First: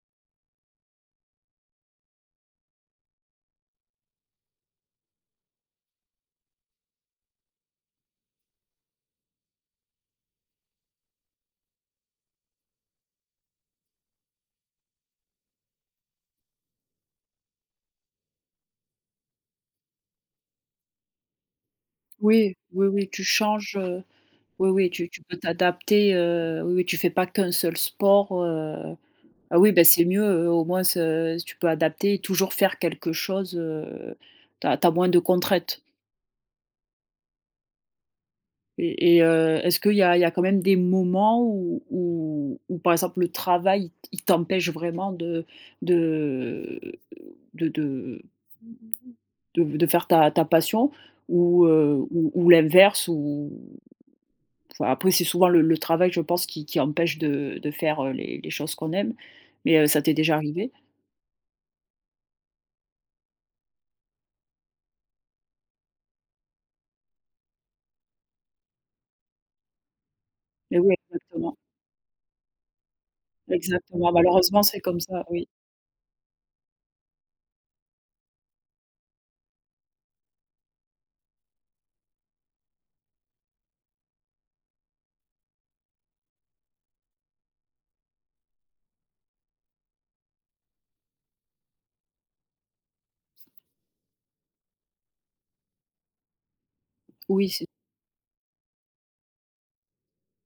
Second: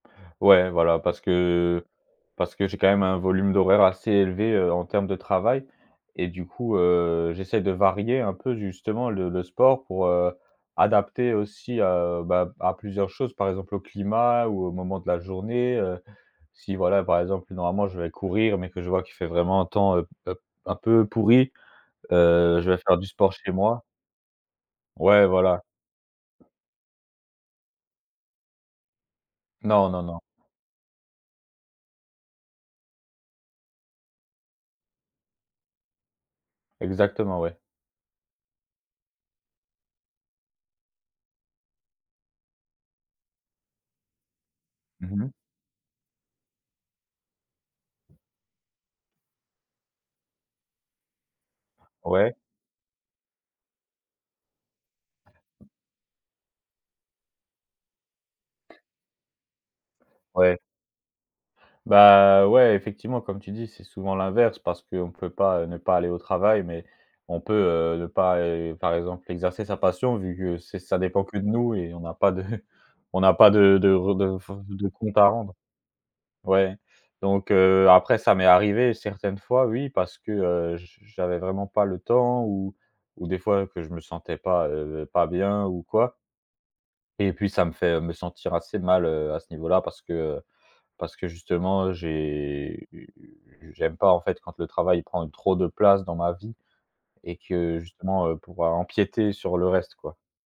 Ouais, voilà, parce que parce que j'ai quand même un volume d'horaire assez élevé, heu, en termes de travail, et du coup, heu, j'essaie de varier un peu justement le le sport pour, heu, adapter aussi, heu, bah, à plusieurs choses, par exemple au climat ou au moment de la journée, heu, si voilà, par exemple, normalement je vais courir, mais que je vois qu'il fait vraiment un temps un p un p un peu pourri, Oui, heu, je vais oui, faire du oui. Tu sport chez changes, moi. heu, oui, oui tu tu Ouais, peux voilà. t'adapter, heu, oui, oui tu fais pas qu' 1 seul sport, heu, ah oui, bah Non, non c'est non. mieux au moins s tu peux adapter et toujours faire quelque chose, heu, tu as tu as moins de contraintes. Exactement, ouais. Et et heu, est-ce qu'il y a il y a quand même des moments où où où par exemple le travail, il il t'empêche vraiment Mmh mh. de de de de de de faire ta ta passion? Ou heu, ou Ouais. ou l'inverse? Où enfin, après, c'est souvent le le travail je pense qui qui empêche de de faire, heu, les les choses qu'on aime mais heu, ça t'est déjà Ouais. arrivé? Bah. Ouais, effectivement comme tu dis: «C'est souvent l'inverse» parce qu'on peut pas ne pas aller au travail, mais on peut, heu, ne pas, heu, par exemple, exercer sa passion vu que c'est Mais oui, ça dépend que de exactement. nous et on n'a pas de on n'a pas de de Exactement. re de f Malheureusement c'est de comme compte ça, à oui. rendre. Ouais donc heu, après, ça m'est arrivé certaines fois oui, parce que, heu, j j'avais vraiment pas le temps ou ou des fois que je me sentais pas, heu, pas bien ou quoi et puis ça me fait, heu, me sentir assez mal, heu, à ce niveau là parce que parce que justement j'ai j'aime pas en fait quand le travail prend trop de place dans ma vie, et Oui c'est que justement, heu, pouvoir empiéter sur le reste quoi.